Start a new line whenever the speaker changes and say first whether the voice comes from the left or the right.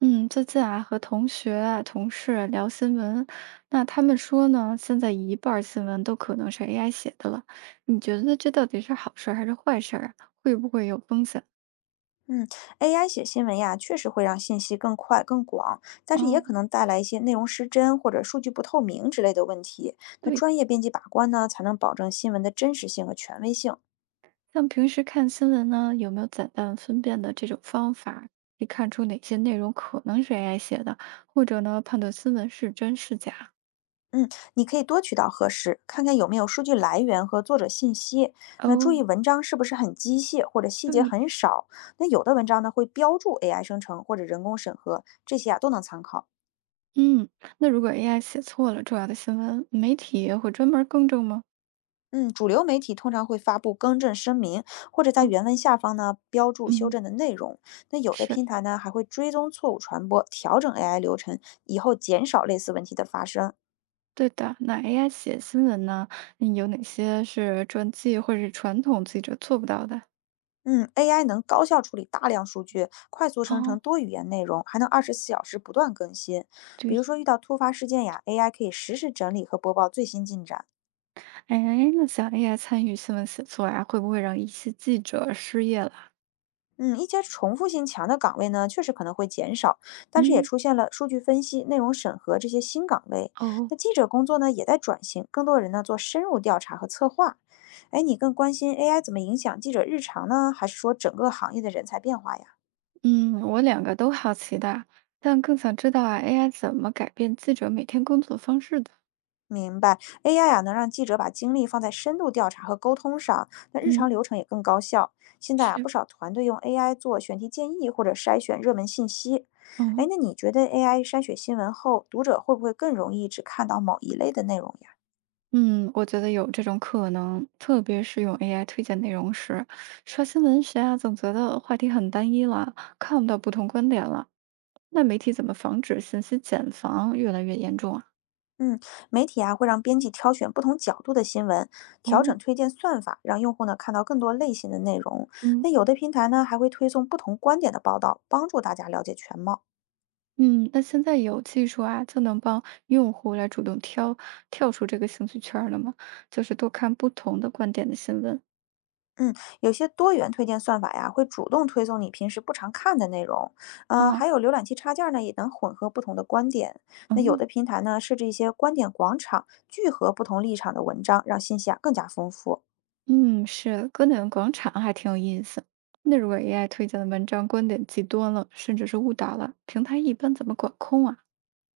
right: 嗯，最近啊，和同学啊、同事啊聊新闻，那他们说呢，现在一半儿新闻都可能是 AI 写的了。你觉得这到底是好事儿还是坏事儿啊？会不会有风险？
left: 嗯，AI 写新闻呀，确实会让信息更快、更广，但是也
right: 哦，
left: 可能带来一些内容失真或者数据不透明之类的问题。那
right: 对，
left: 专业编辑把关呢，才能保证新闻的真实性和权威性。
right: 像平时看新闻呢，有没有简单分辨的这种方法，可以看出哪些内容可能是 AI 写的，或者呢，判断新闻是真是假？
left: 嗯，你可以多渠道核实，看看有没有数据来源和作者信息。那注意
right: 哦，
left: 文章是不是很机械或者细节
right: 对，
left: 很少。那有的文章呢会标注 AI 生成或者人工审核，这些啊都能参考。
right: 嗯，那如果 AI 写错了重要的新闻，媒体也会专门更正吗？
left: 嗯，主流媒体通常会发布更正声明，或者在
right: 哦，
left: 原文下方呢标注修
right: 嗯，
left: 正的内容。那有的
right: 是。
left: 平台呢还会追踪错误传播，调整 AI 流程，以后减少类似问题的发生。
right: 对的，那 AI 写新闻呢？有哪些是传记或者是传统记者做不到的？
left: 嗯，AI 能高效处理大量数据，快速生成
right: 哦，
left: 多语言内容，还能二十四小时不断更新。比
right: 对，
left: 如说遇到突发事件呀，AI 可以实时整理和播报最新进展。
right: 哎，那想 AI 参与新闻写作呀，会不会让一些记者失业了？
left: 嗯，一些重复性强的岗位呢，确实可能会减少，但是也
right: 嗯，
left: 出现了数据分析、内容审核这些新岗位。
right: 哦，
left: 那记者工作呢，也在转型，更多人呢做深入调查和策划。哎，你更关心 AI 怎么影响记者日常呢，还是说整个行业的人才变化呀？
right: 嗯，我两个都好奇的，但更想知道啊，AI 怎么改变记者每天工作方式的？
left: 明白，AI 啊，能让记者把精力放在深度调查和沟通上，那日常
right: 嗯，
left: 流程也更高效。现在啊，不
right: 是，
left: 少团队用 AI 做选题建议或者筛选热门信息。哎，
right: 嗯
left: 那你觉得 AI 筛选新闻后，读者会不会更容易只看到某一类的内容呀？
right: 嗯，我觉得有这种可能，特别是用 AI 推荐内容时，刷新闻时啊，总觉得话题很单一了，看不到不同观点了。那媒体怎么防止信息茧房越来越严重啊？
left: 嗯，媒体啊会让编辑挑选不同角度的新闻，调
right: 哦，
left: 整推荐算法，让用户呢看到更多类型的内容。
right: 嗯
left: 那有的平台呢还会推送不同观点的报道，帮助大家了解全貌。
right: 嗯，那现在有技术啊，就能帮用户来主动挑跳出这个兴趣圈儿了吗？就是多看不同的观点的新闻
left: 嗯，有些多元推荐算法呀，会主动推送你平时不常看的内容，
right: 啊。
left: 还有浏览器插件儿呢，也能混合不同的观点。那有
right: 嗯
left: 的平台呢，设置一些观点广场，聚合不同立场的文章，让信息啊更加丰富。
right: 嗯，是观点广场还挺有意思。那如果 AI 推荐的文章观点极端了，甚至是误导了，平台一般怎么管控啊？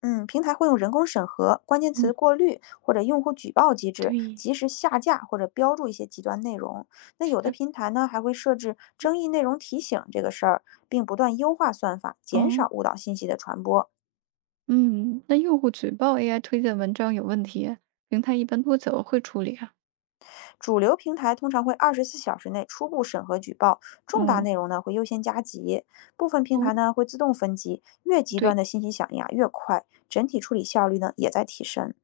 left: 嗯，平台会用人工审核、关键词
right: 嗯，
left: 过滤或者用户举报机制，
right: 对，
left: 及时下架或者标注一些极端内容。那有的
right: 是
left: 平台呢，还会设置争议内容提醒这个事儿，并不断优化算法，减少
right: 哦，
left: 误导信息的传播。
right: 嗯，那用户举报 AI 推荐文章有问题，平台一般多久会处理啊？
left: 主流平台通常会二十四小时内初步审核举报，重大
right: 嗯，
left: 内容呢会优先加急，部分平
right: 哦，
left: 台呢会自动分级，越极端
right: 对，
left: 的信息响应啊越快，整体处理效率呢也在提升。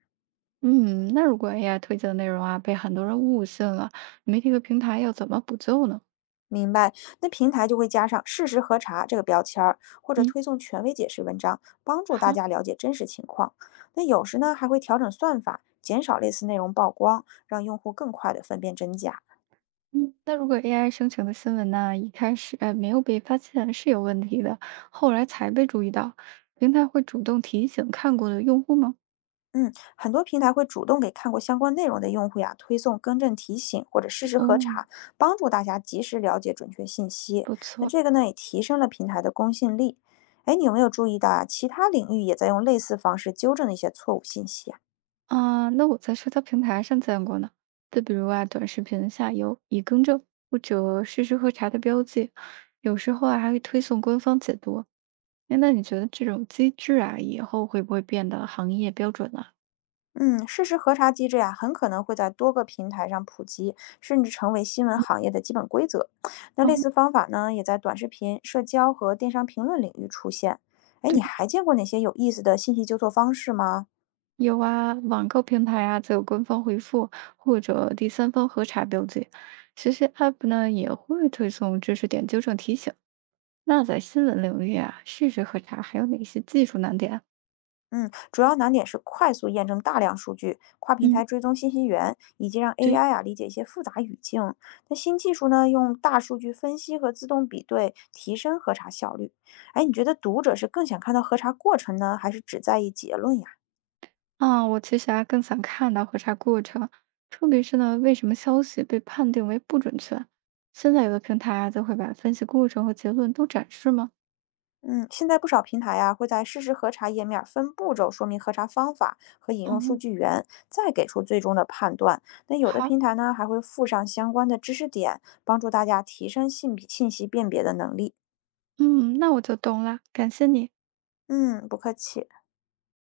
right: 嗯，那如果 AI 推荐的内容啊被很多人误信了，媒体和平台要怎么补救呢？
left: 明白，那平台就会加上事实核查这个标签儿，或者
right: 嗯，
left: 推送权威解释文章，帮助大
right: 好，
left: 家了解真实情况。那有时呢还会调整算法，减少类似内容曝光，让用户更快的分辨真假。
right: 嗯，那如果 AI 生成的新闻呢，一开始没有被发现是有问题的，后来才被注意到，平台会主动提醒看过的用户吗？
left: 嗯，很多平台会主动给看过相关内容的用户呀推送更正提醒或者事实核
right: 哦，
left: 查，帮助大家及时了解准确信息。
right: 不
left: 那
right: 错，
left: 这个呢也提升了平台的公信力。哎，你有没有注意到啊？其他领域也在用类似方式纠正一些错误信息啊？
right: 啊、那我在社交平台上见过呢，就比如啊，短视频下游已更正或者事实核查的标记，有时候啊还会推送官方解读。哎，那你觉得这种机制啊，以后会不会变得行业标准了？
left: 嗯，事实核查机制呀、很可能会在多个平台上普及，甚至成为新闻
right: 嗯，
left: 行业的基本规则。那
right: 哦，
left: 类似方法呢，也在短视频、社交和电商评论领域出现。哎，你
right: 对，
left: 还见过哪些有意思的信息纠错方式吗？
right: 有啊，网购平台啊，则有官方回复或者第三方核查标记。其实 App 呢也会推送知识点纠正提醒。那在新闻领域啊，事实核查还有哪些技术难点？
left: 嗯，主要难点是快速验证大量数据、跨平台
right: 嗯，
left: 追踪信息源，以及让
right: 对，
left: AI 啊理解一些复杂语境。那新技术呢，用大数据分析和自动比对，提升核查效率。哎，你觉得读者是更想看到核查过程呢，还是只在意结论呀？
right: 啊，我其实啊更想看到核查过程，特别是呢，为什么消息被判定为不准确？现在有的平台啊，就会把分析过程和结论都展示吗？
left: 嗯，现在不少平台啊会在事实核查页面分步骤说明核查方法和引用数
right: 哦。
left: 据源，再给出最终的判断。那有的
right: 好，
left: 平台呢还会附上相关的知识点，帮助大家提升信息辨别的能力。
right: 嗯，那我就懂了，感谢你。
left: 嗯，不客气。